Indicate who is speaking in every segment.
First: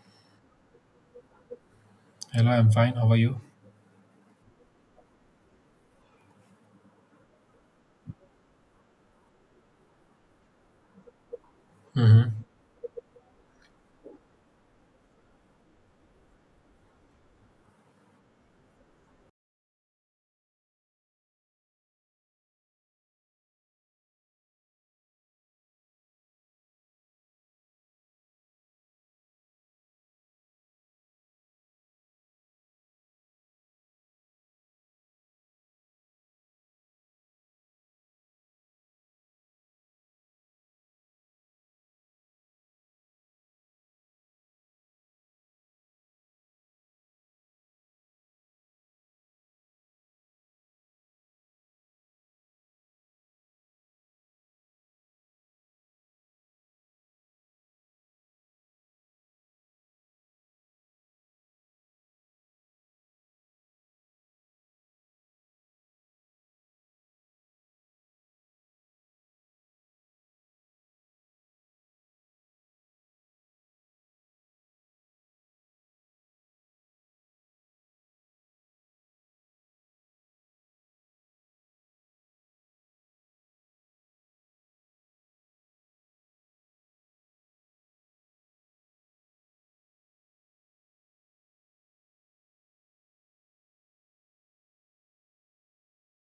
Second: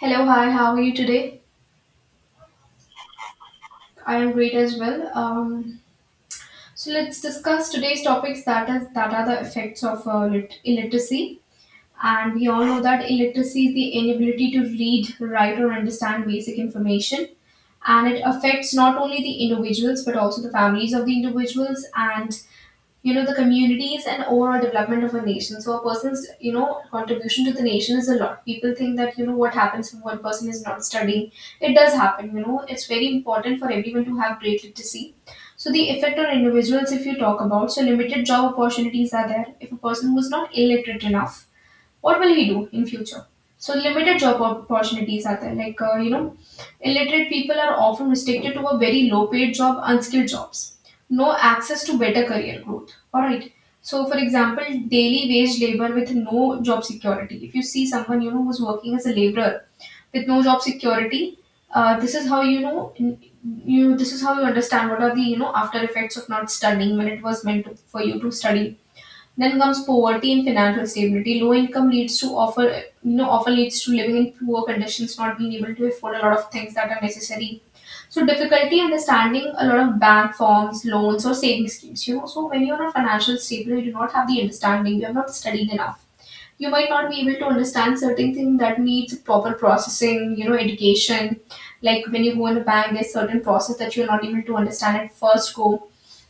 Speaker 1: Hello, hi, how are you today?
Speaker 2: Hello, I'm fine. How are you?
Speaker 1: I am great as well. So let's discuss today's topics that are the effects of illiteracy.
Speaker 2: Mm-hmm.
Speaker 1: And we all know that illiteracy is the inability to read, write, or understand basic information. And it affects not only the individuals but also the families of the individuals and the communities and overall development of a nation, so a person's contribution to the nation is a lot. People think that what happens when one person is not studying. It does happen, it's very important for everyone to have great literacy. So the effect on individuals, if you talk about, so limited job opportunities are there. If a person was not illiterate enough, what will he do in future? So limited job opportunities are there, like illiterate people are often restricted to a very low paid job, unskilled jobs, no access to better career growth, all right? So for example, daily wage labor with no job security, if you see someone who's working as a laborer with no job security. This is how you know you this is how you understand what are the after effects of not studying when it was meant to, for you to study. Then comes poverty and financial stability. Low income leads to offer often leads to living in poor conditions, not being able to afford a lot of things that are necessary. So difficulty understanding a lot of bank forms, loans or saving schemes. So when you are not financially stable, you do not have the understanding. You have not studied enough. You might not be able to understand certain things that needs proper processing. Education. Like when you go in a bank, there's certain process that you are not able to understand at first go,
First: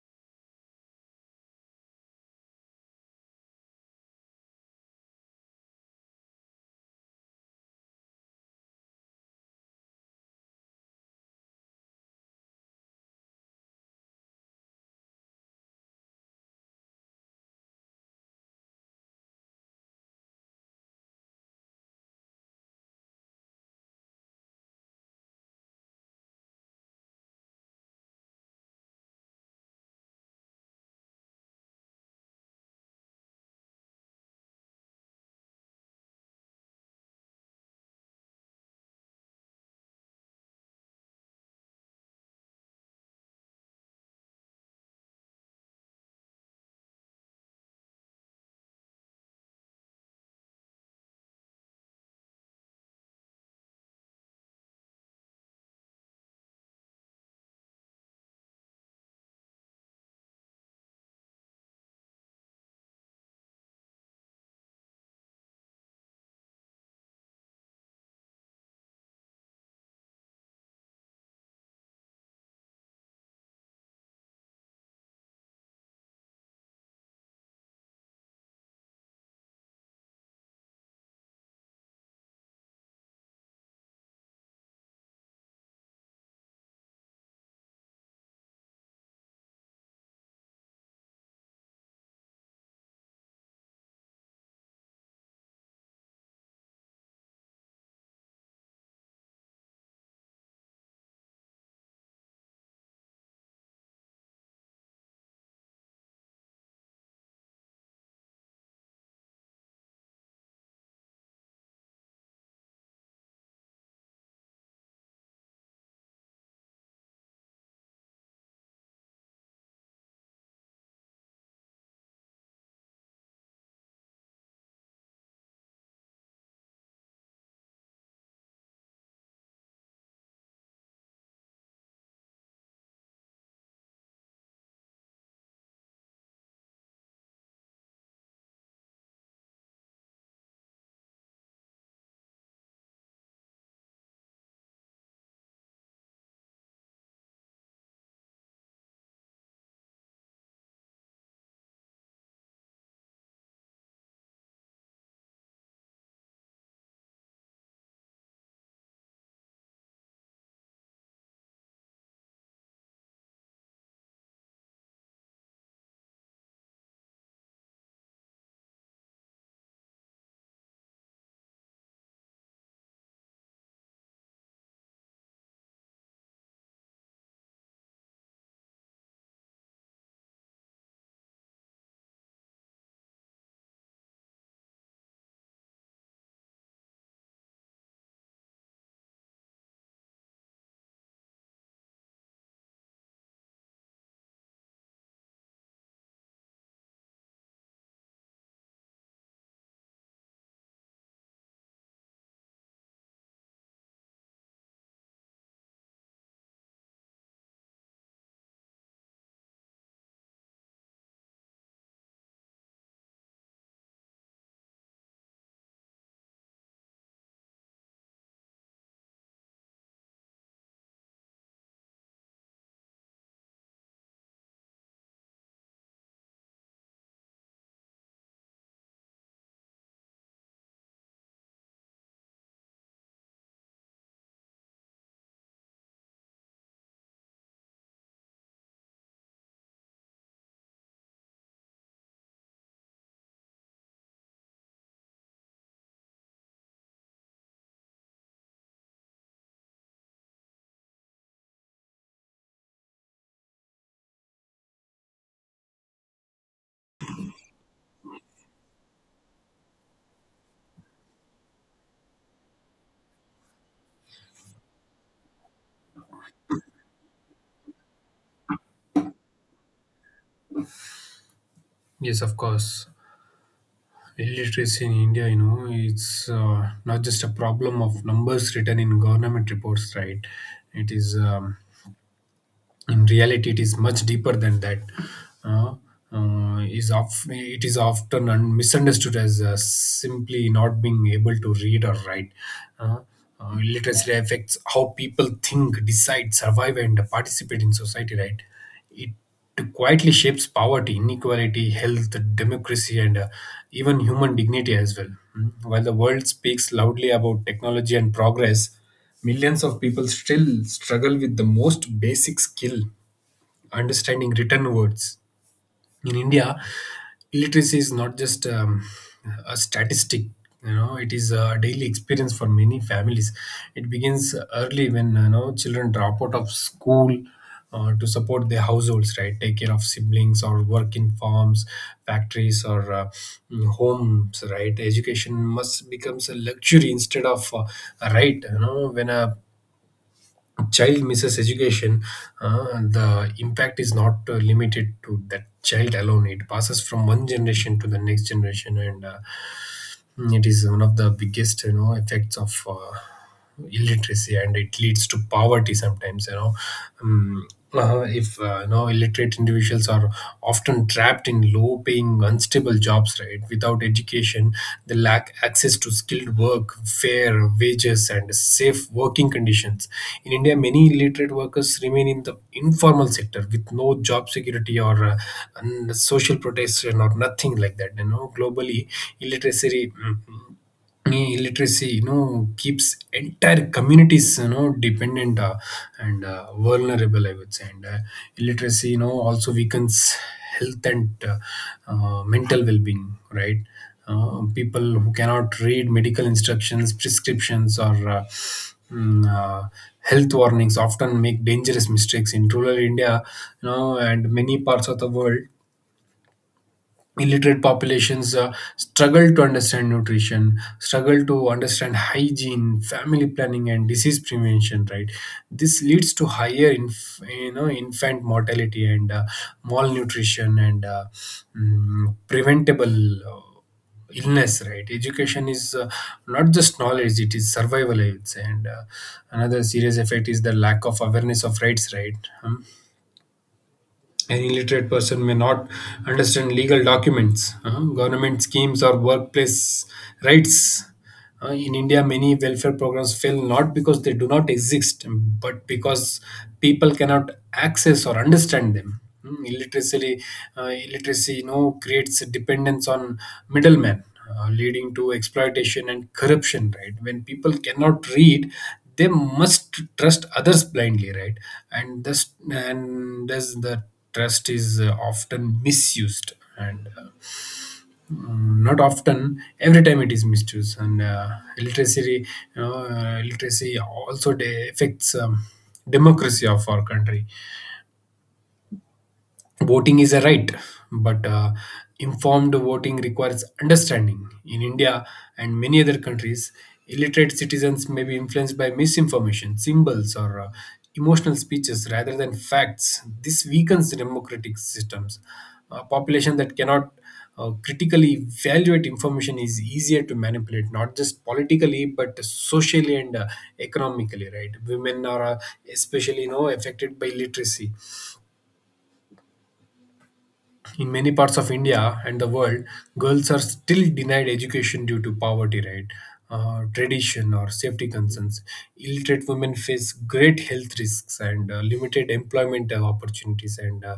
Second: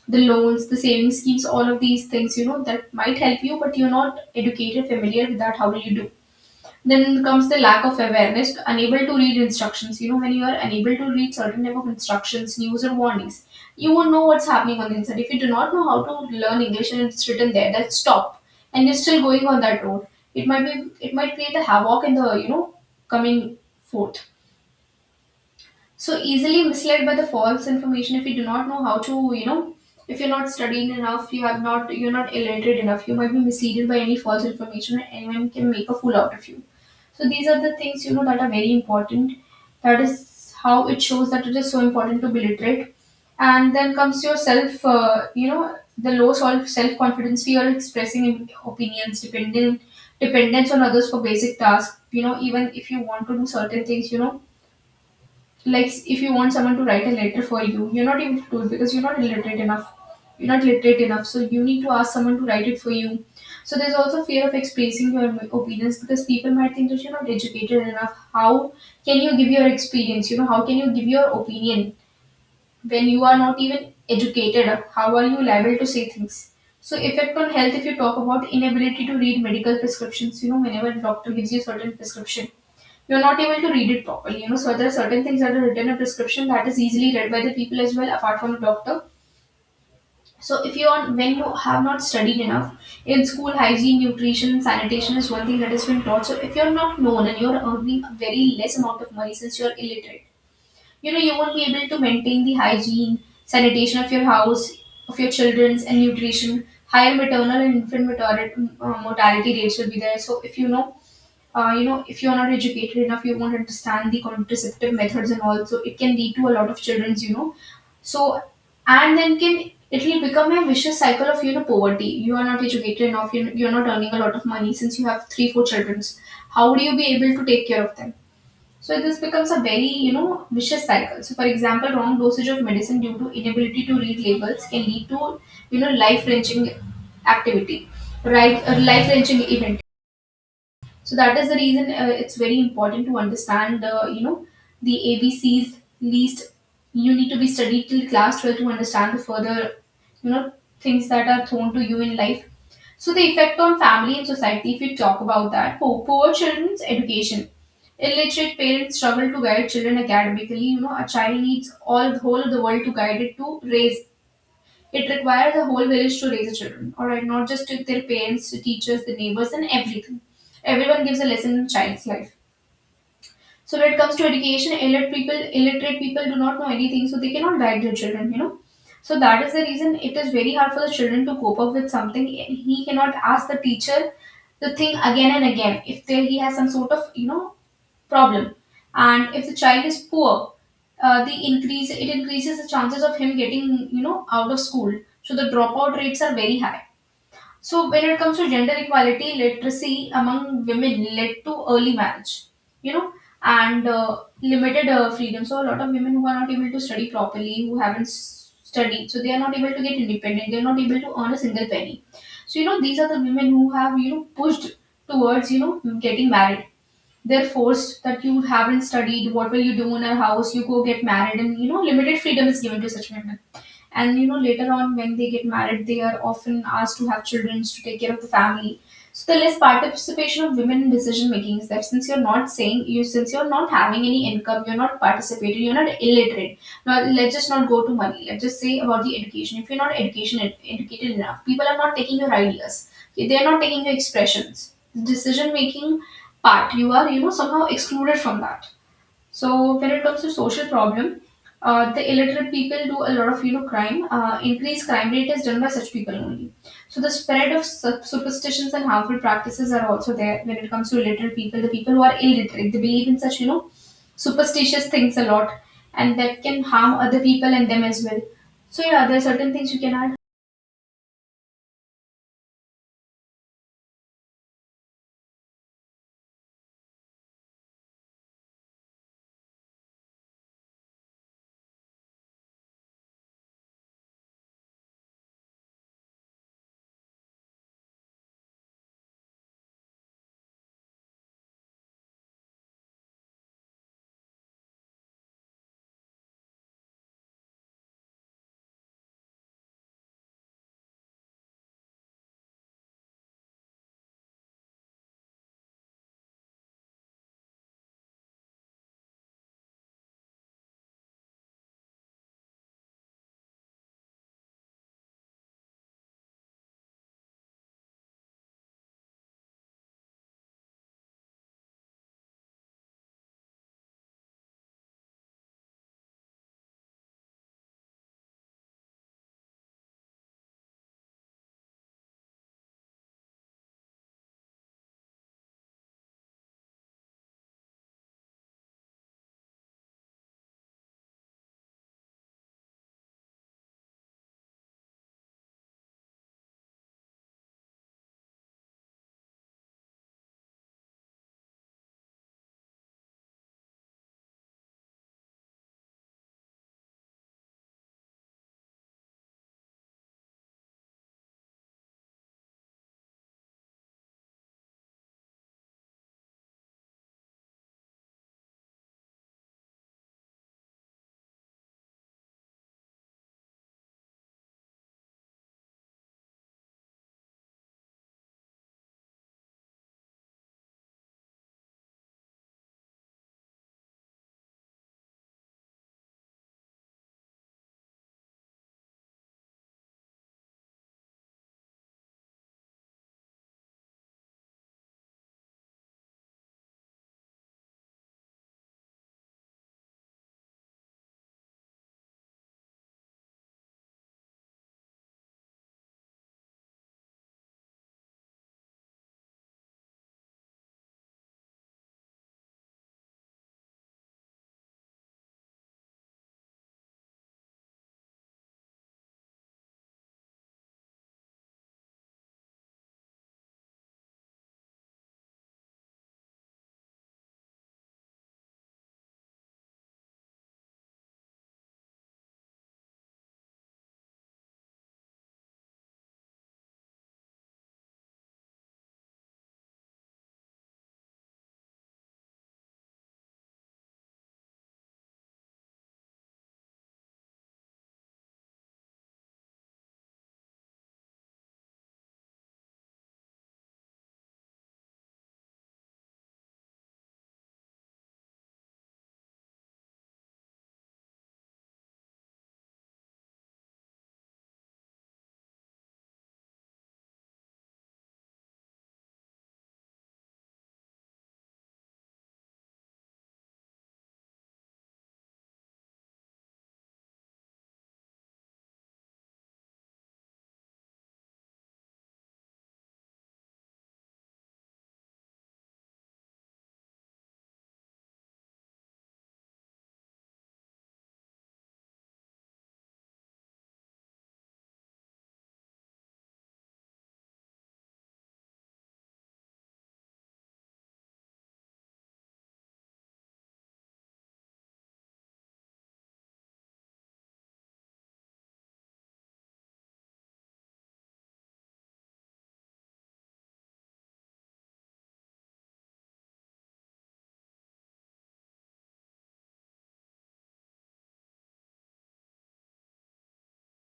Speaker 1: the loans, the savings schemes, all of these things, that might help you, but you're not educated, familiar with that. How will you do? Then comes the lack of awareness, unable to read instructions. When you are unable to read certain type of instructions, news or warnings, you won't know what's happening on the inside. If you do not know how to learn English and it's written there, that stop, and you're still going on that road. It might be, it might create a havoc in the, coming forth, so easily misled by the false information. If you do not know how to if you're not studying enough, you have not you're not illiterate enough, you might be misleaded by any false information, and anyone can make a fool out of you. So these are the things that are very important, that is how it shows that it is so important to be literate. And then comes your self, the low self confidence, fear expressing opinions, dependent dependence on others for basic tasks. Even if you want to do certain things, like if you want someone to write a letter for you, you're not able to do it because you're not illiterate enough, you're not literate enough, so you need to ask someone to write it for you. So there's also fear of expressing your opinions, because people might think that you're not educated enough. How can you give your experience? How can you give your opinion when you are not even educated? How are you liable to say things? So effect on health, if you talk about inability to read medical prescriptions. Whenever doctor gives you certain prescription, you're not able to read it properly. So there are certain things that are written in a prescription that is easily read by the people as well, apart from the doctor. So if you are when you have not studied enough in school, hygiene, nutrition, sanitation is one thing that has been taught. So if you're not known and you're earning a very less amount of money since you're illiterate, you won't be able to maintain the hygiene, sanitation of your house, of your children's and nutrition. Higher maternal and infant mortality, mortality rates will be there. So if you know you know, if you're not educated enough, you won't understand the contraceptive methods and all. So it can lead to a lot of children's. So, and then can it will become a vicious cycle of, poverty. You are not educated enough, you're not earning a lot of money since you have three, four children. How would you be able to take care of them? So this becomes a very, vicious cycle. So for example, wrong dosage of medicine due to inability to read labels can lead to, life-wrenching activity, right? Life-wrenching event, so that is the reason, it's very important to understand the the ABCs least. You need to be studied till class 12 to understand the further you know things that are thrown to you in life. So the effect on family and society, if you talk about that, poor children's education. Illiterate parents struggle to guide children academically. A child needs all the whole of the world to guide it to raise, it requires a whole village to raise the children, all right, not just to their parents, to teachers, the neighbors, and everything. Everyone gives a lesson in a child's life. So when it comes to education, illiterate people do not know anything, so they cannot guide their children. So that is the reason it is very hard for the children to cope up with something. He cannot ask the teacher the thing again and again, if there he has some sort of problem. And if the child is poor, the increase it increases the chances of him getting out of school. So the dropout rates are very high. So when it comes to gender equality, literacy among women led to early marriage. You know, and limited freedom. So a lot of women who are not able to study properly, who haven't s- studied, so they are not able to get independent. They are not able to earn a single penny. So, these are the women who have pushed towards getting married, they're forced that you haven't studied, what will you do in a house? You go get married, and limited freedom is given to such women, and later on when they get married, they are often asked to have children to take care of the family. So the less participation of women in decision making is that since you're not saying you since you're not having any income, you're not participating, you're not illiterate. Now let's just not go to money, let's just say about the education. If you're not education educated enough, people are not taking your ideas. Okay, they're not taking your expressions, decision making part, you are somehow excluded from that. So when it comes to social problem, the illiterate people do a lot of crime. Increased crime rate is done by such people only. So the spread of superstitions and harmful practices are also there when it comes to illiterate people. The people who are illiterate, they believe in such superstitious things a lot, and that can harm other people and them as well. So yeah, there are certain things you can add.
Speaker 2: Yes, of course. Illiteracy in India, you know, it's not just a problem of numbers written in government reports, right? It is in reality it is much deeper than that uh, it is often misunderstood as simply not being able to read or write uh, Literacy affects how people think, decide, survive and participate in society, right? It quietly shapes poverty, inequality, health, democracy and even human dignity as well. Mm. While the world speaks loudly about technology and progress, millions of people still struggle with the most basic skill, understanding written words. In India, literacy is not just a statistic. You know, it is a daily experience for many families. It begins early when you know children drop out of school to support their households, right? Take care of siblings or work in farms, factories, or homes, right? Education must becomes a luxury instead of a right. You know, when a child misses education, the impact is not limited to that child alone. It passes from one generation to the next generation, and it is one of the biggest, you know, effects of illiteracy, and it leads to poverty sometimes. Um, if you know illiterate individuals are often trapped in low paying unstable jobs, right? Without education they lack access to skilled work, fair wages and safe working conditions. In India many illiterate workers remain in the informal sector with no job security or and social protection or nothing like that. You know, globally illiteracy mm, illiteracy you know keeps entire communities you know dependent and vulnerable, I would say. And Illiteracy, you know, also weakens health and mental well-being, right? People who cannot read medical instructions, prescriptions or mm, uh, health warnings often make dangerous mistakes. In rural India, you know, and many parts of the world, illiterate populations struggle to understand nutrition, struggle to understand hygiene, family planning and disease prevention, right? This leads to higher you know infant mortality and malnutrition and preventable illness, right? Education is not just knowledge, it is survival aids. And Another serious effect is the lack of awareness of rights, right? Um, an illiterate person may not understand legal documents, government schemes, or workplace rights. In India, many welfare programs fail not because they do not exist, but because people cannot access or understand them. Mm, Illiteracy, illiteracy, you know, creates a dependence on middlemen, leading to exploitation and corruption, right? When people cannot read they must trust others blindly, right? And thus the trust is often misused, and not often, every time it is misused. And uh, literacy you know, uh, literacy also affects democracy of our country. Voting is a right, but informed voting requires understanding. In India and many other countries, illiterate citizens may be influenced by misinformation, symbols, or emotional speeches rather than facts. This weakens democratic systems. A population that cannot critically evaluate information is easier to manipulate, not just politically but socially and economically. Right? Women are especially you know affected by literacy. In many parts of India and the world, girls are still denied education due to poverty, right? Tradition or safety concerns. Illiterate women face great health risks and limited employment opportunities and uh,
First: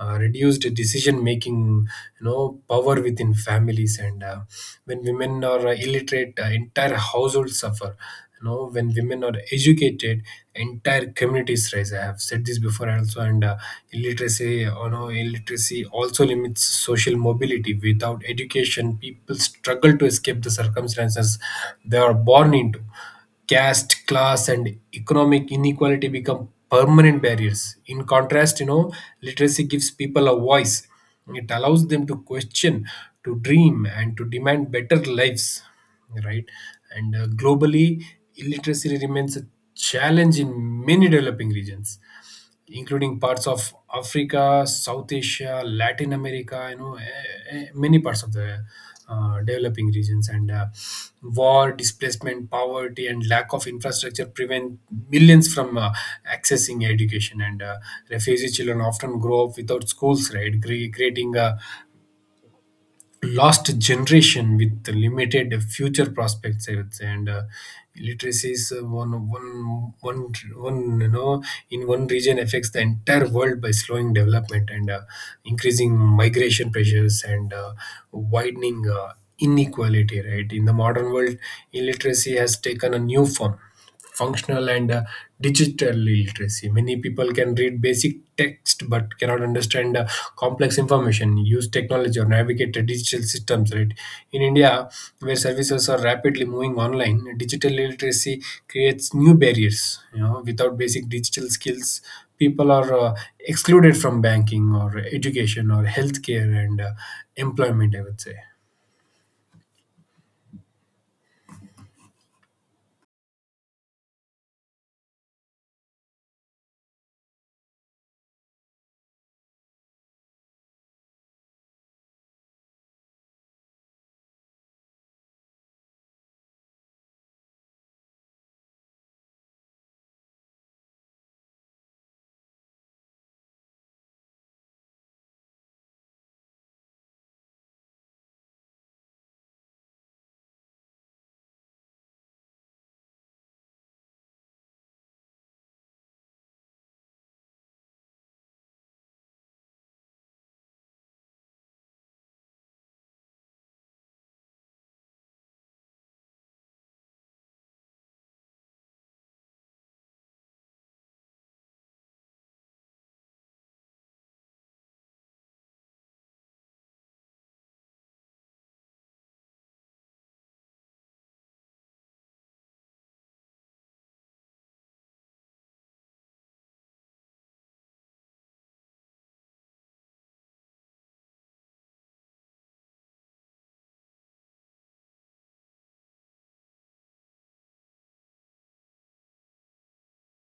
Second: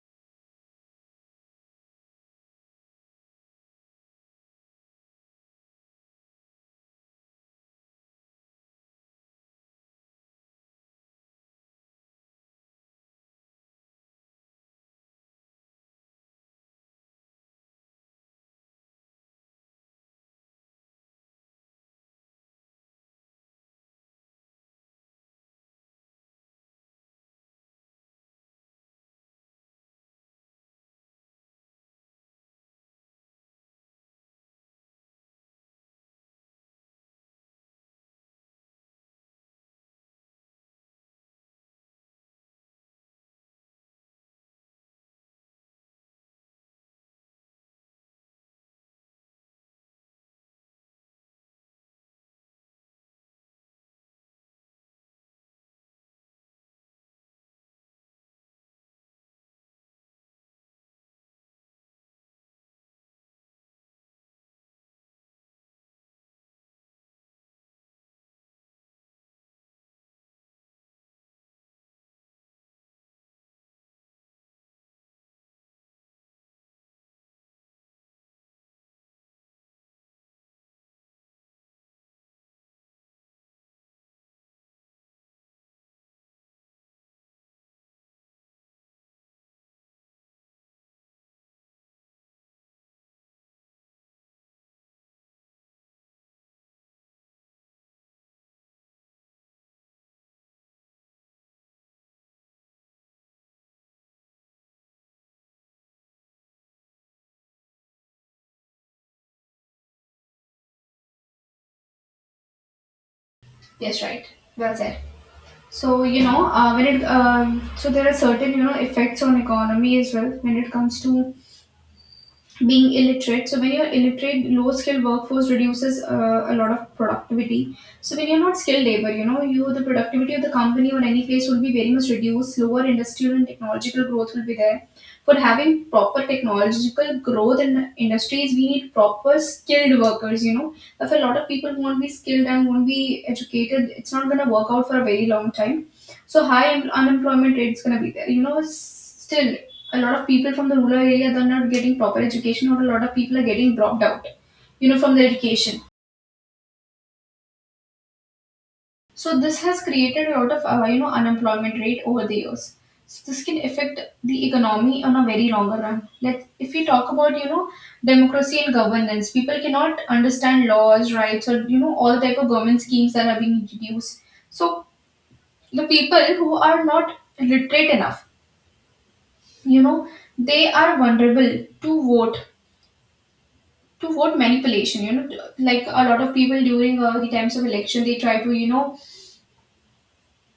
Speaker 2: uh, reduced decision making, you know, power within families. And When women are illiterate, entire households suffer. You know, when women are educated entire communities rise. I have said this before also. And uh, illiteracy you know illiteracy also limits social mobility. Without education people struggle to escape the circumstances they are born into. Caste, class, and economic inequality become permanent barriers. In contrast, you know, literacy gives people a voice. It allows them to question, to dream, and to demand better lives, right? And Globally, illiteracy remains a challenge in many developing regions, including parts of Africa, South Asia, Latin America, you know, many parts of the developing regions. And War, displacement, poverty, and lack of infrastructure prevent millions from accessing education. And Refugee children often grow up without schools, right? Creating a lost generation with limited future prospects, I would say. And literacy is one one one one you know in one region affects the entire world by slowing development and increasing migration pressures and widening inequality, right? In the modern world illiteracy has taken a new form: functional and digital literacy. Many people can read basic text but cannot understand complex information, use technology or navigate the digital systems, right? In India, where services are rapidly moving online, digital literacy creates new barriers. You know, without basic digital skills people are excluded from banking or education or healthcare and employment, I would say.
Speaker 1: Yes, right. Well said. So there are certain effects on economy as well when it comes to being illiterate. So when you're illiterate, low skilled workforce reduces a lot of productivity. So when you're not skilled labor, you know you the productivity of the company or any place will be very much reduced. Lower industrial and technological growth will be there. For having proper technological growth in industries, we need proper skilled workers, you know. If a lot of people won't be skilled and won't be educated, it's not going to work out for a very long time. So high unemployment rate's going to be there, you know. Still a lot of people from the rural area, they're not getting proper education, or a lot of people are getting dropped out, you know, from the education. So this has created a lot of you know, unemployment rate over the years. So this can affect the economy on a very longer run. Let if we talk about, you know, democracy and governance, people cannot understand laws, rights, or you know, all type of government schemes that are being introduced. So the people who are not literate enough, you know, they are vulnerable to vote manipulation, you know. Like a lot of people during the times of election, they try to, you know,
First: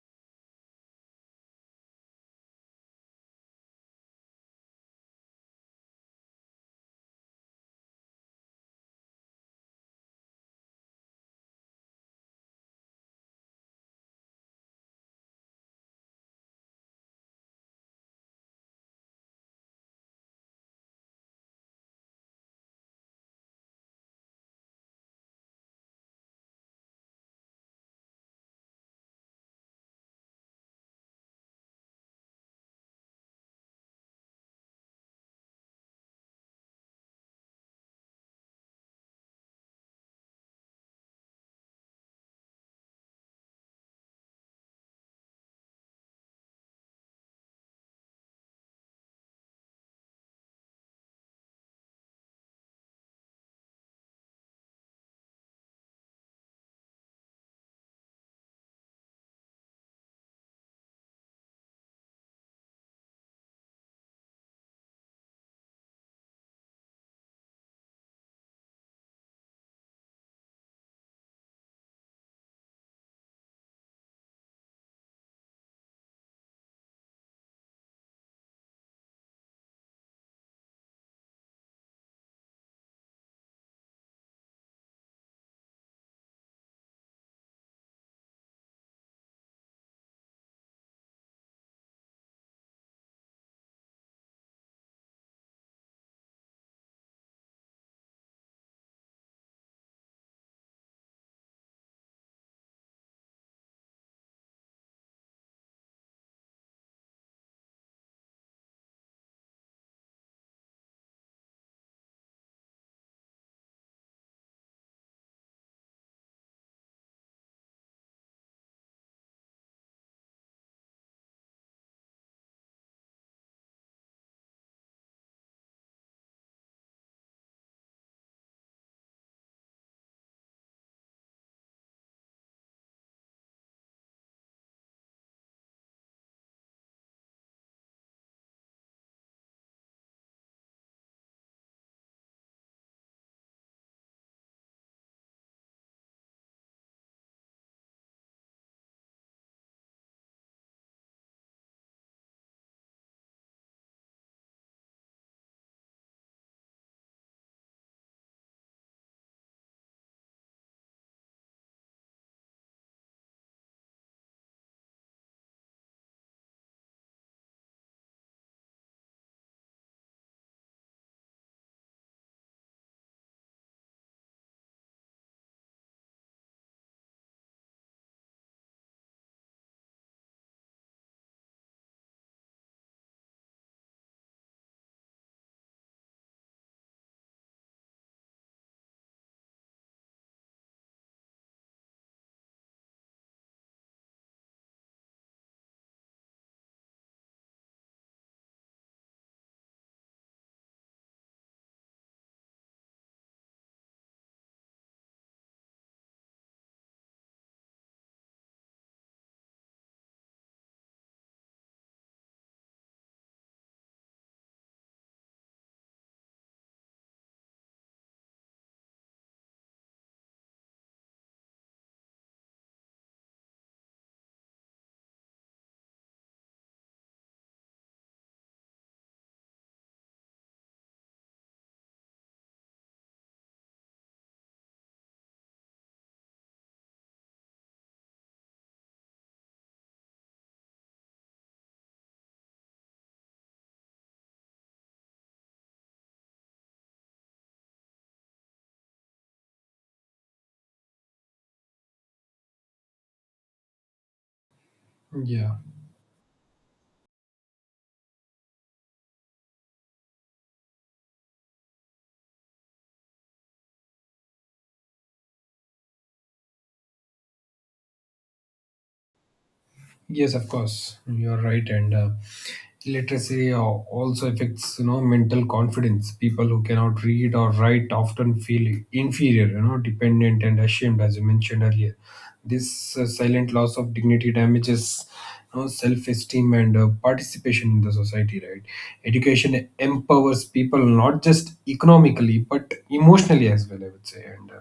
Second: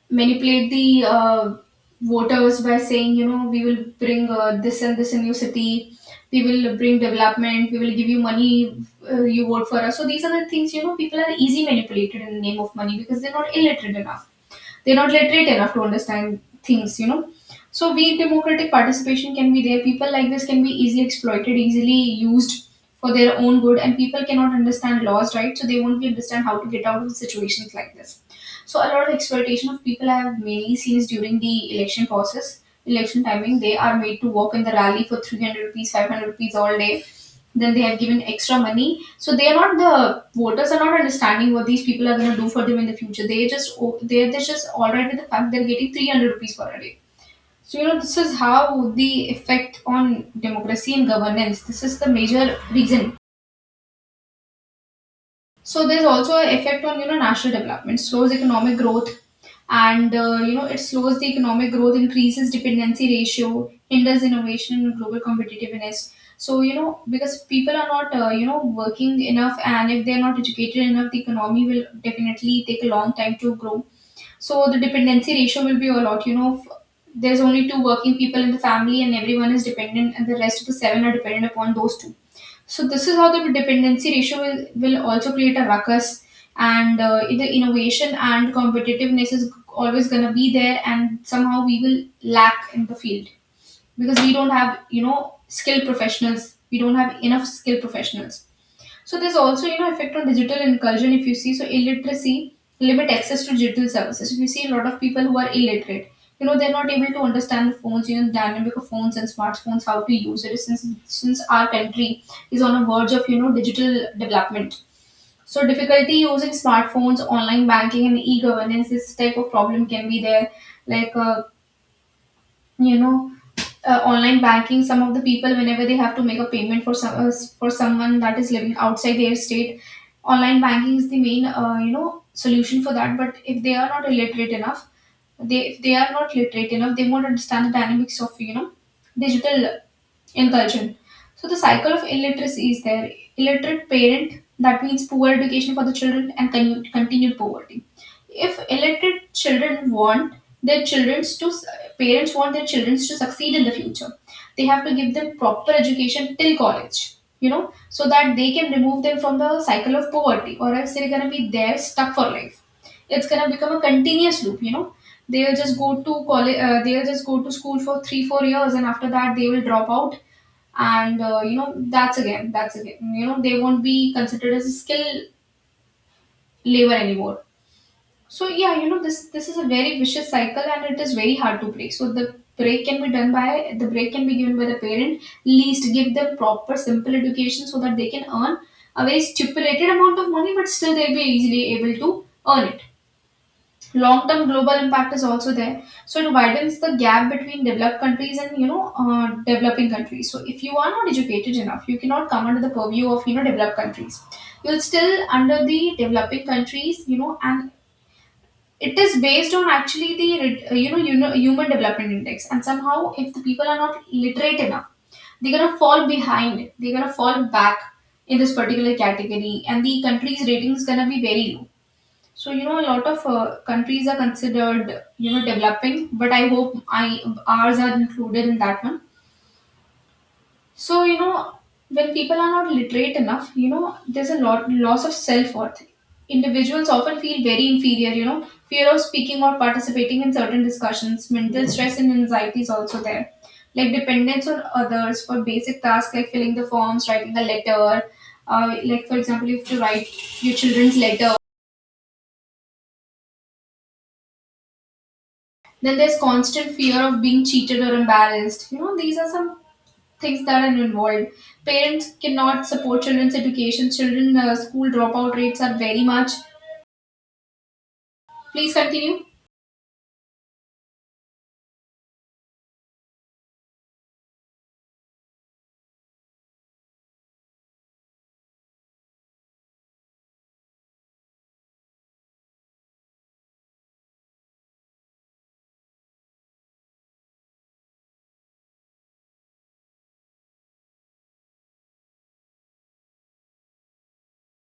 Speaker 1: manipulate the voters by saying, you know, we will bring this and this in your city, we will bring development, we will give you money, you vote for us. So these are the things, you know, people are easy manipulated in the name of money because they're not illiterate enough. They're not literate enough to understand things, you know. So weak democratic participation can be there. People like this can be easily exploited, easily used for their own good, and people cannot understand laws, right? So they won't be understand how to get out of situations like this. So a lot of exploitation of people I have mainly seen is during the election process, election timing. They are made to walk in the rally for 300 rupees, 500 rupees all day. Then they have given extra money, so they are not, the voters are not understanding what these people are going to do for them in the future. They're just all right with the fact they're getting 300 rupees for a day. So you know, this is how the effect on democracy and governance, this is the major reason. So there's also an effect on, you know, national development, slows economic growth, and you know, it slows the economic growth, increases dependency ratio, hinders innovation and global competitiveness. So you know, because people are not you know, working enough, and if they're not educated enough, the economy will definitely take a long time to grow. So the dependency ratio will be a lot. There's only two working people in the family, and everyone is dependent, and the rest of the seven are dependent upon those two. So this is how the dependency ratio will also create a ruckus, and the innovation and competitiveness is always going to be there, and somehow we will lack in the field because we don't have, you know, skilled professionals. We don't have enough skilled professionals. So there's also, you know, effect on digital inclusion, if you see. So illiteracy limit access to digital services. If you see a lot of people who are illiterate, you know, they're not able to understand the phones, you know, the dynamic of phones and smartphones, how to use it. Since our country is on a verge of, you know, digital development, so difficulty using smartphones, online banking, and e-governance, this type of problem can be there. Like you know, online banking, some of the people whenever they have to make a payment for some for someone that is living outside their state, online banking is the main you know, solution for that. But if they are not illiterate enough, they if they are not literate enough, they won't understand the dynamics of, you know, digital incursion. So the cycle of illiteracy is there. Illiterate parent, that means poor education for the children and continued poverty. If illiterate children want their childrens to parents want their childrens to succeed in the future, they have to give them proper education till college. You know, so that they can remove them from the cycle of poverty, or else they're gonna be there stuck for life. It's gonna become a continuous loop. You know, they'll just go to college, they'll just go to school for 3 or 4 years, and after that they will drop out. And you know, that's again, you know, they won't be considered as a skill labor anymore. So yeah, you know, this is a very vicious cycle and it is very hard to break. So the break can be given by the parent, least give them proper simple education so that they can earn a very stipulated amount of money, but still they'll be easily able to earn. Long term global impact is also there, so it widens the gap between developed countries and, you know, developing countries. So if you are not educated enough, you cannot come under the purview of, you know, developed countries. You'll still under the developing countries, you know. And it is based on actually the you know, you know, human development index, and somehow if the people are not literate enough, they're going to fall behind, they're going to fall back in this particular category, and the country's rating is going to be very low. So you know, a lot of countries are considered, you know, developing, but I hope I ours are included in that one. So you know, when people are not literate enough, you know, there's a lot loss of self worth. Individuals often feel very inferior. You know, fear of speaking or participating in certain discussions, mental stress and anxiety is also there. Like dependence on others for basic tasks like filling the forms, writing a letter. Like for example, you have to write your children's letter.
Speaker 2: Yeah.
Speaker 1: Then there's constant fear of being cheated or embarrassed. You know, these are some things that are involved. Parents cannot support children's education. Children school dropout rates are very much. Please continue.
Speaker 2: Yes, of course, you're right. and Literacy also affects, you know, mental confidence. People who cannot read or write often feel inferior, you know, dependent and ashamed, as you mentioned earlier. This silent loss of dignity damages, you know, self-esteem and participation in the society. Right? Education empowers people not just economically but emotionally as well, I would say. And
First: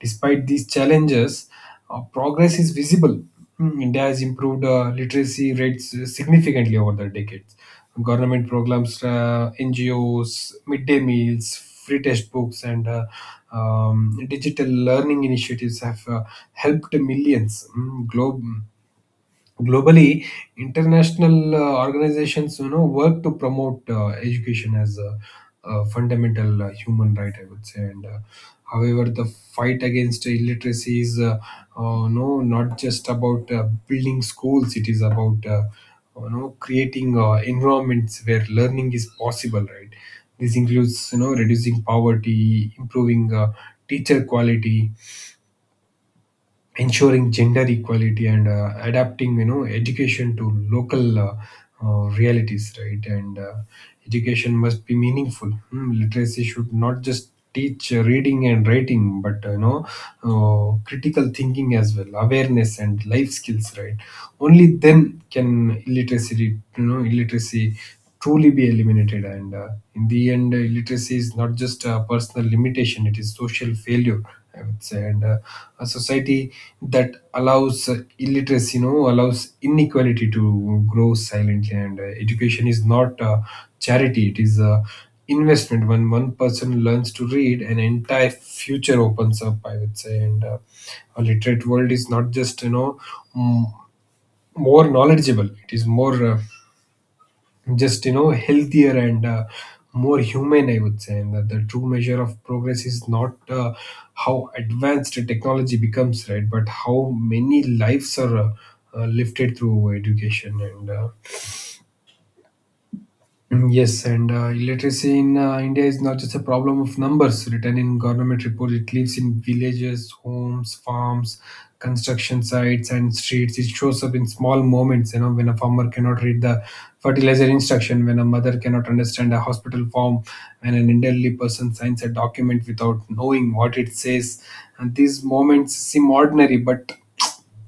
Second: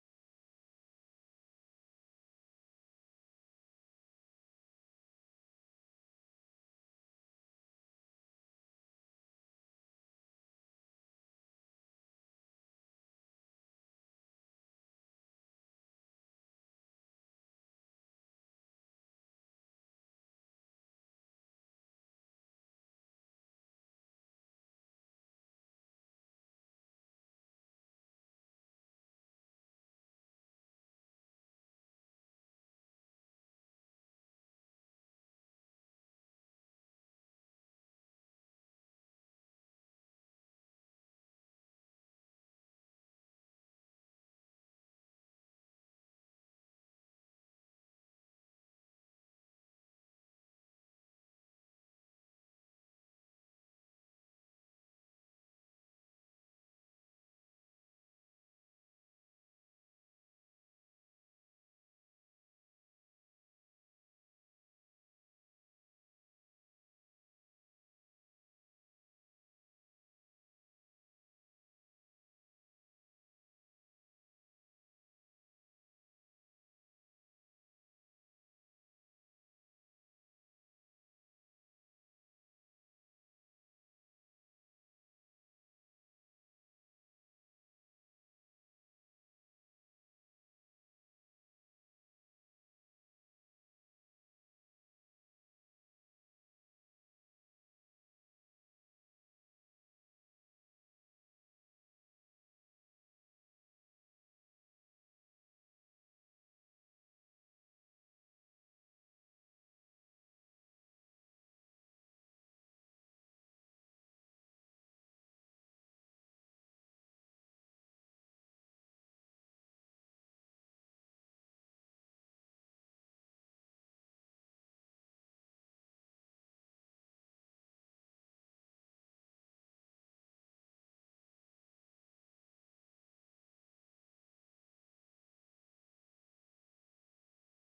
Speaker 2: Despite these challenges, progress is visible. India has improved literacy rates significantly over the decades. Government programs, NGOs, midday meals, free textbooks, and digital learning initiatives have helped millions. Globally, international organizations you know work to promote education as a fundamental human right, I would say. And However, the fight against illiteracy is no not just about building schools, it is about you know creating environments where learning is possible, right? This includes you know reducing poverty, improving teacher quality, ensuring gender equality and adapting you know education to local realities, right? and Education must be meaningful. Literacy should not just teach reading and writing but you know critical thinking as well, awareness and life skills, right? Only then can illiteracy you know illiteracy truly be eliminated. And In the end, illiteracy is not just a personal limitation, it is social failure, I would say. And A society that allows illiteracy, you know, allows inequality to grow silently. And education is not charity; it is a investment. When one person learns to read, an entire future opens up, I would say. And A literate world is not just you know m- more knowledgeable; it is more just you know healthier and more human, I would say. And that the true measure of progress is not how advanced technology becomes, right, but how many lives are lifted through education. Yes, and illiteracy in India is not just a problem of numbers written in government reports. It lives in villages, homes, farms, construction sites, and streets. It shows up in small moments. You know, when a farmer cannot read the fertilizer instruction, when a mother cannot understand a hospital form, when an elderly person signs a document without knowing what it says, and these moments seem ordinary, but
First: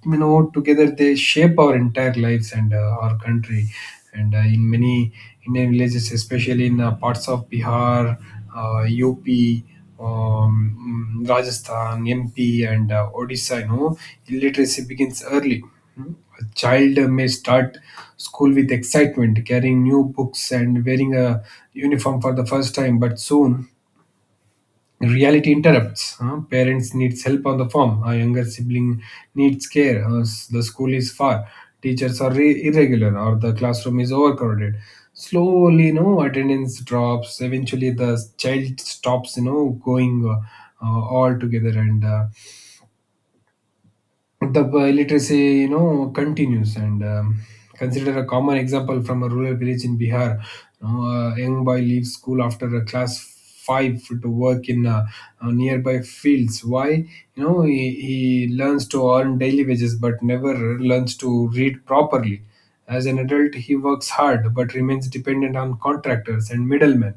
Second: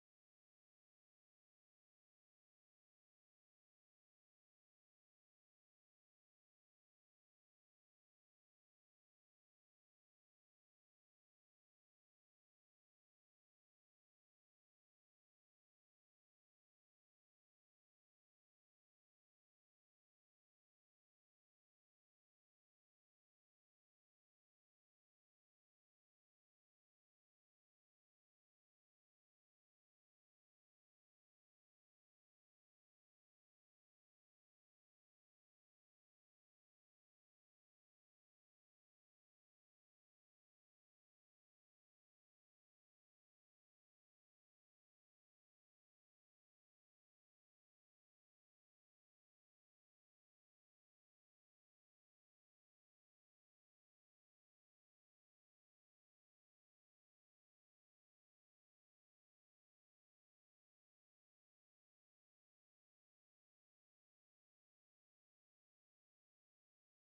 Speaker 2: you know together they shape our entire lives and our country. And In many Indian villages, especially in parts of Bihar, UP, um, Rajasthan, MP and Odisha, you know, illiteracy begins early. Hmm. A child may start school with excitement, carrying new books and wearing a uniform for the first time, but soon reality interrupts. Huh? Parents needs help on the farm. A younger sibling needs care. The school is far. Teachers are irregular, or the classroom is overcrowded. Slowly, you know, attendance drops. Eventually, the child stops, you know, going all together, and literacy, you know, continues. And consider a common example from a rural village in Bihar. You know, a young boy leaves school after a class five to work in nearby fields. Why? You know, he learns to earn daily wages, but never learns to read properly. As an adult, he works hard but remains dependent on contractors and middlemen.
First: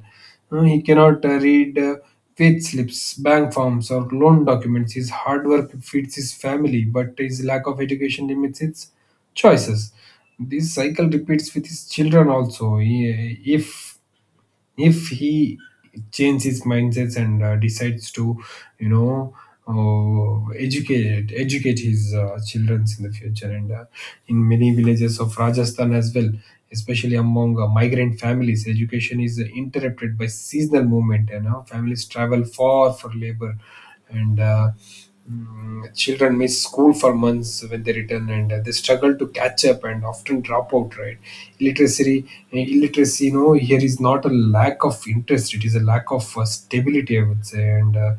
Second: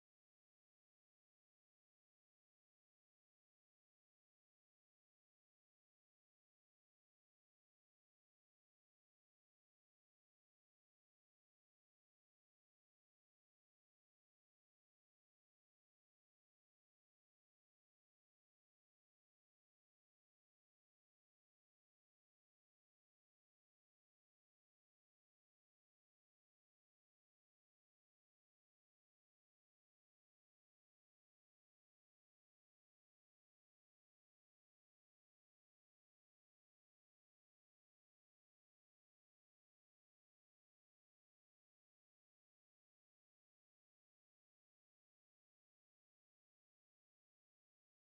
Speaker 2: He cannot read wage slips, bank forms, or loan documents. His hard work feeds his family, but his lack of education limits its choices. This cycle repeats with his children also. If he changes his mindsets and decides to you know educate his children in the future. And In many villages of Rajasthan as well, especially among migrant families, education is interrupted by seasonal movement. You know, families travel far for labor, and children miss school for months. When they return, and they struggle to catch up and often drop out, right? Illiteracy illiteracy here is not a lack of interest, it is a lack of stability, I would say. And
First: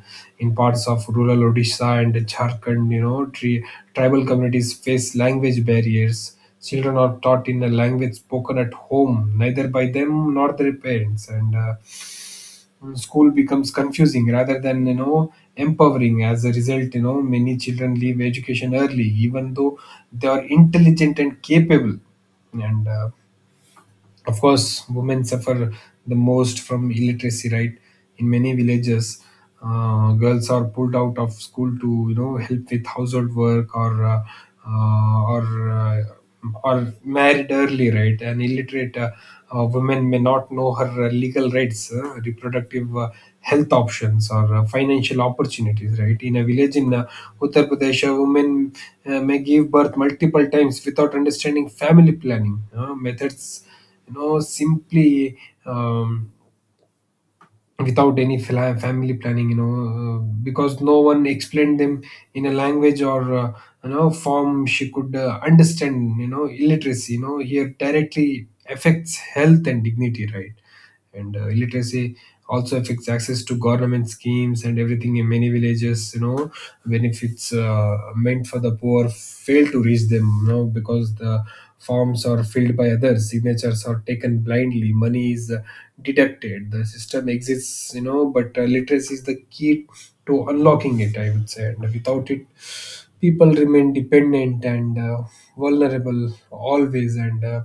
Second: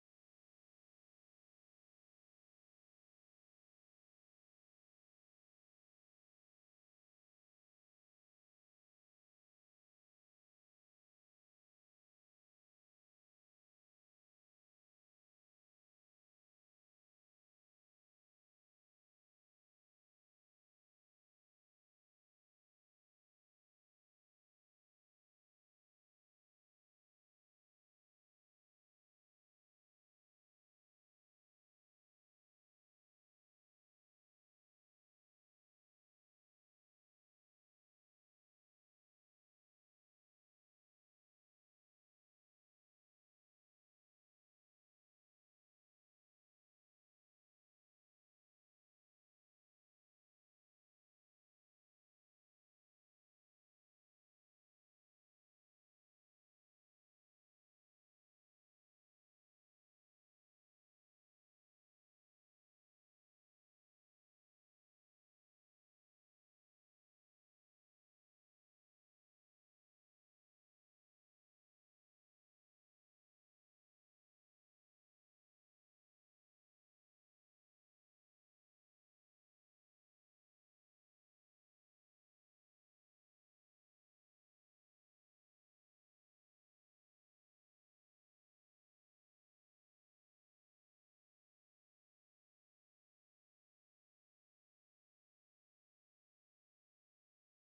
Speaker 2: In parts of rural Odisha and Jharkhand, tribal communities face language barriers. Children are taught in a language spoken at home, neither by them nor their parents. School becomes confusing rather than, empowering. As a result, you know, many children leave education early, even though they are intelligent and capable. And Of course, women suffer the most from illiteracy, right? In many villages, girls are pulled out of school to, you know, help with household work, uh, or uh, or married early, right? An illiterate woman may not know her legal rights, reproductive health options, or financial opportunities, right? In a village in Uttar Pradesh, a woman may give birth multiple times without understanding family planning methods, you know, simply um, without any family planning, because no one explained them in a language or, form she could understand. You know, illiteracy, you know, here directly affects health and dignity, right? and Illiteracy also affects access to government schemes and everything. In many villages, you know, benefits meant for the poor fail to reach them, you know, because the forms are filled by others, signatures are taken blindly, money is deducted. The system exists, you know, but literacy is the key to unlocking it, I would say. And without it, people remain dependent and vulnerable always. And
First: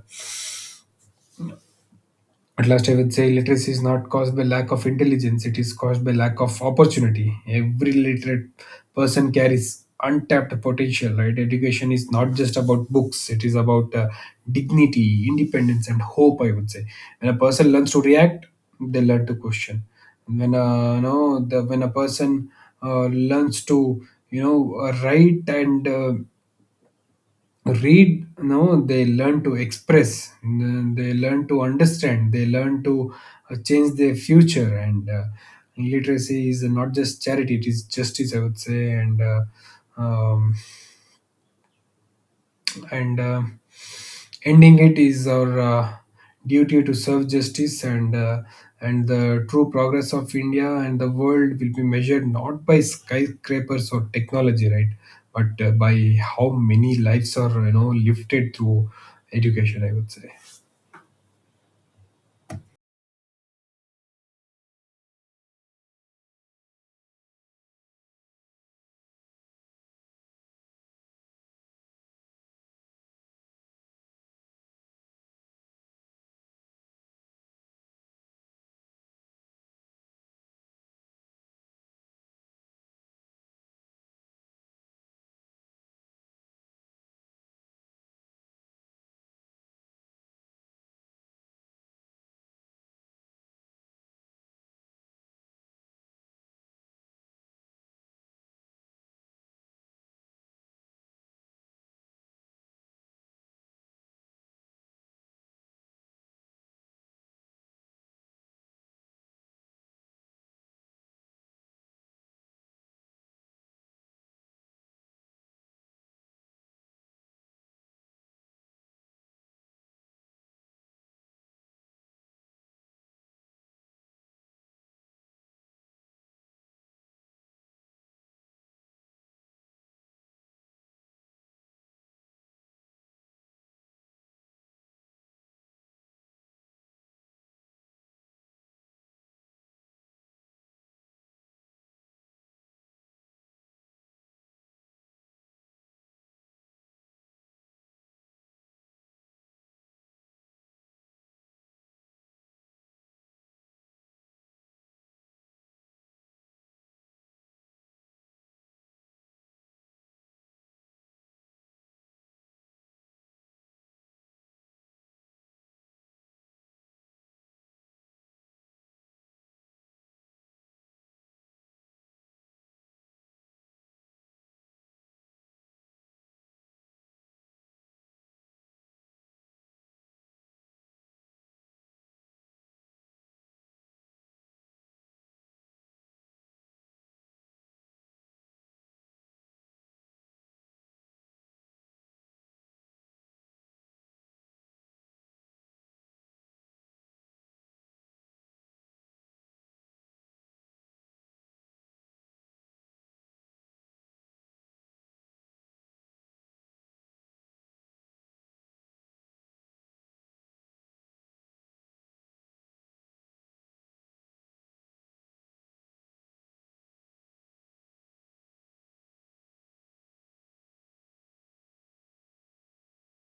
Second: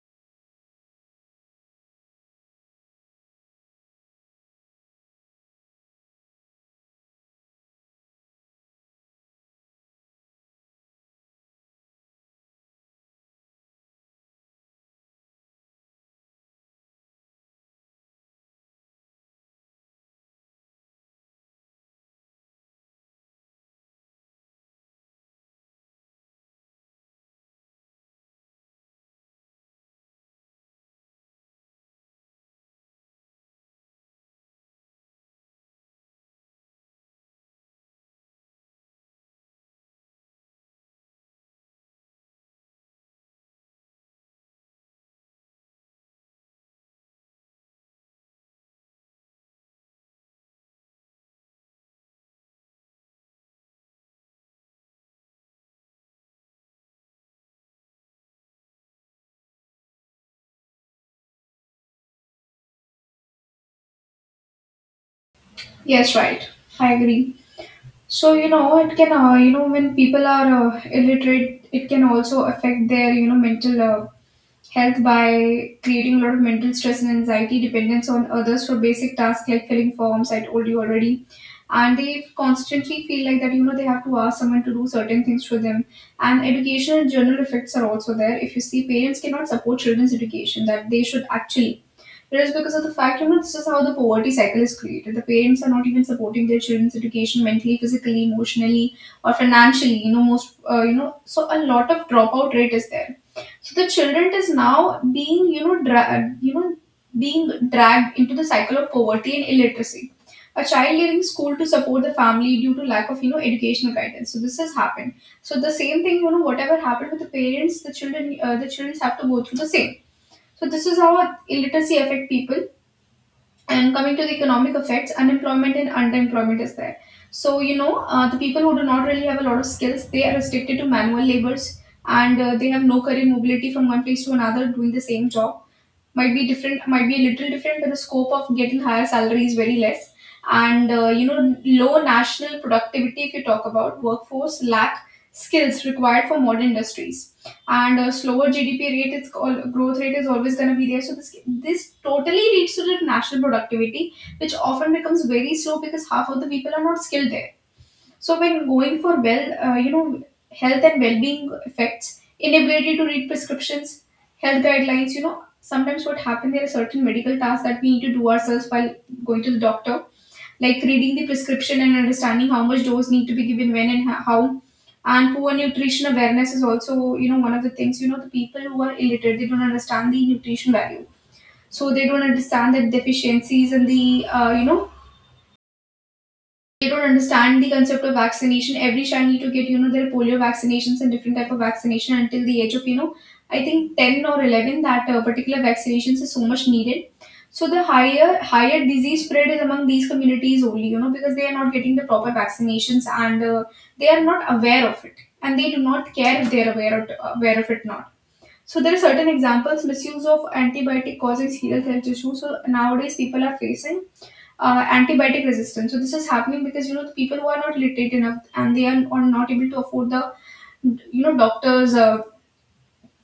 Speaker 2: At last, I would say literacy is not caused by lack of intelligence, it is caused by lack of opportunity. Every literate person carries untapped potential, right? Education is not just about books, it is about dignity, independence, and hope, I would say. When a person learns to react, they learn to question. When a no, the, when a person learns to, write and read, no, they learn to express, they learn to understand, they learn to change their future. And Literacy is not just charity, it is justice, I would say. Um, and Ending it is our duty to serve justice. And the true progress of India and the world will be measured not by skyscrapers or technology, right, but by how many lives are, you know, lifted through education, I would say.
Speaker 1: Yes, right. I agree. So you know, it can you know, when people are illiterate, it can also affect their, you know, mental health by creating a lot of mental stress and anxiety, dependence on others for basic tasks like filling forms, I told you already. And they constantly feel like that, you know, they have to ask someone to do certain things for them. And educational general effects are also there. If you see, parents cannot support children's education, that they should actually. It is because of the fact, you know, this is how the poverty cycle is created. The parents are not even supporting their children's education mentally, physically, emotionally, or financially. You know, most, you know, so a lot of dropout rate is there. So the children is now being, you know, you know, being dragged into the cycle of poverty and illiteracy. A child leaving school to support the family due to lack of, you know, educational guidance. So this has happened. So the same thing, you know, whatever happened with the parents, the children have to go through the same. So this is how illiteracy affect people. And coming to the economic effects, unemployment and underemployment is there. So you know, the people who do not really have a lot of skills, they are restricted to manual labors, and they have no career mobility. From one place to another doing the same job, might be a little different, but the scope of getting higher salary is very less. And you know, low national productivity, if you talk about workforce lack skills required for modern industries, and a slower GDP rate, it's called growth rate, is always going to be there. So this totally leads to the national productivity, which often becomes very slow because half of the people are not skilled there. So when going for, well, you know, health and well-being effects, inability to read prescriptions, health guidelines, you know, sometimes what happen, there are certain medical tasks that we need to do ourselves while going to the doctor, like reading the prescription and understanding how much dose need to be given when and how. And poor nutrition awareness is also, you know, one of the things. You know, the people who are illiterate, they don't understand the nutrition value. So they don't understand the deficiencies and the, you know, they don't understand the concept of vaccination. Every child need to get, you know, their polio vaccinations and different type of vaccination until the age of, you know, I think 10 or 11, that particular vaccinations is so much needed. So the higher disease spread is among these communities only, you know, because they are not getting the proper vaccinations, and they are not aware of it, and they do not care if they are aware of it not. So there are certain examples, misuse of antibiotic causing serious health issues. So nowadays people are facing antibiotic resistance. So this is happening because you know, the people who are not literate enough, and are not able to afford the, you know, doctors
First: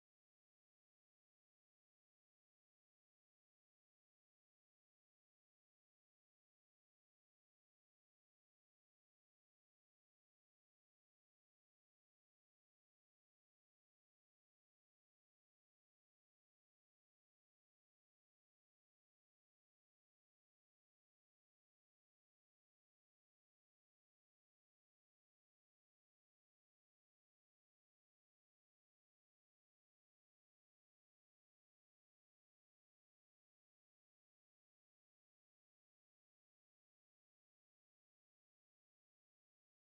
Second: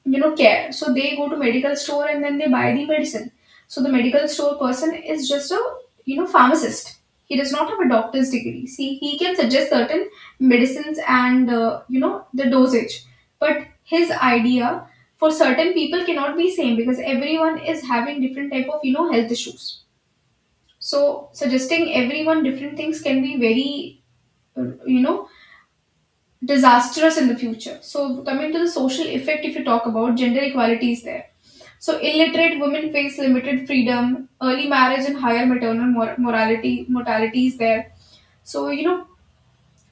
Speaker 1: you know, care. So they go to medical store and then they buy the medicine. So the medical store person is just a, you know, pharmacist. He does not have a doctor's degree. See, he can suggest certain medicines and, you know, the dosage, but his idea for certain people cannot be same because everyone is having different type of, you know, health issues. So suggesting everyone different things can be very, you know, disastrous in the future. So coming to the social effect, if you talk about gender equality is there. So illiterate women face limited freedom, early marriage, and higher maternal mor- morality mortality is there. So you know,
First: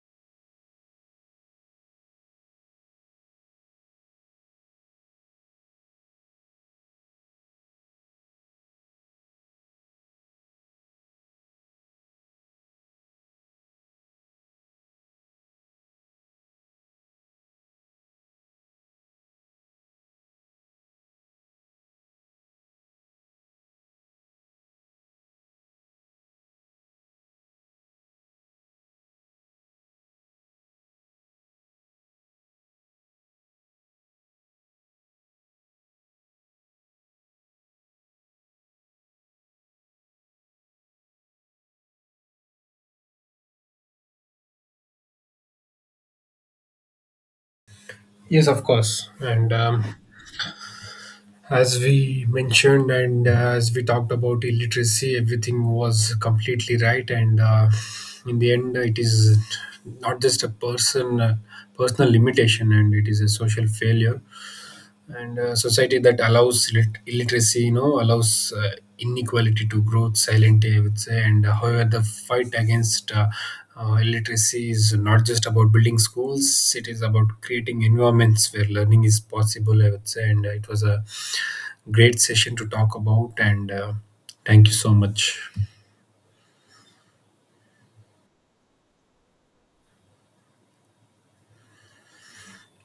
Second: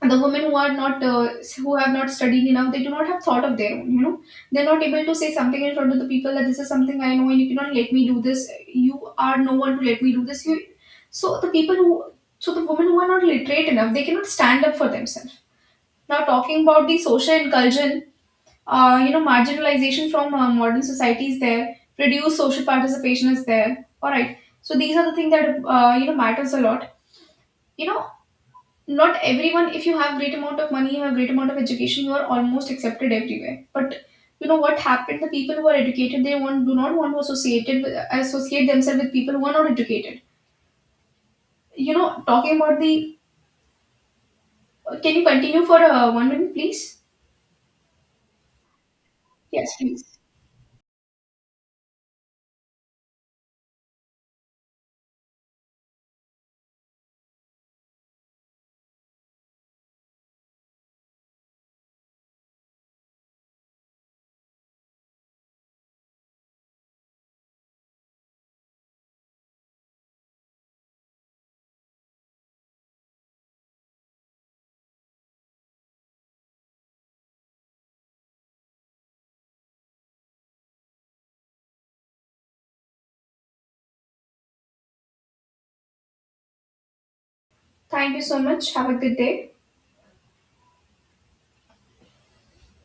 Speaker 1: the women who are not who have not studied enough, they do not have thought of their own, you know. They're not able to say something in front of the people that this is something I know, and you cannot let me do this, you are no one to let me do this, you. so the people who so the women who are not literate enough, they cannot stand up for themselves. Now talking about the social inclusion, you know, marginalization from modern society is there, reduced social participation is there. All right, so these are the things that, you know, matters a lot, you know. Not everyone, if you have great amount of money, you have great amount of education, you are almost accepted everywhere. But you know what happened, the people who are educated, they want do not want to associated with, associate themselves with people who are not educated, you know. Talking about the, can you continue for 1 minute please?
Speaker 2: Yes, of course. And
Speaker 1: Yes please.
Speaker 2: as we mentioned and as we talked about illiteracy, everything was completely right. And in the end, it is not just a person personal limitation, and it is a social failure and a society that allows illiteracy, you know, allows inequality to grow silently, I would say. And However, the fight against illiteracy is not just about building schools, it is about creating environments where learning is possible, I would say. And It was a great session to talk about, and thank you so much.
Speaker 1: Thank you so much, have a good day.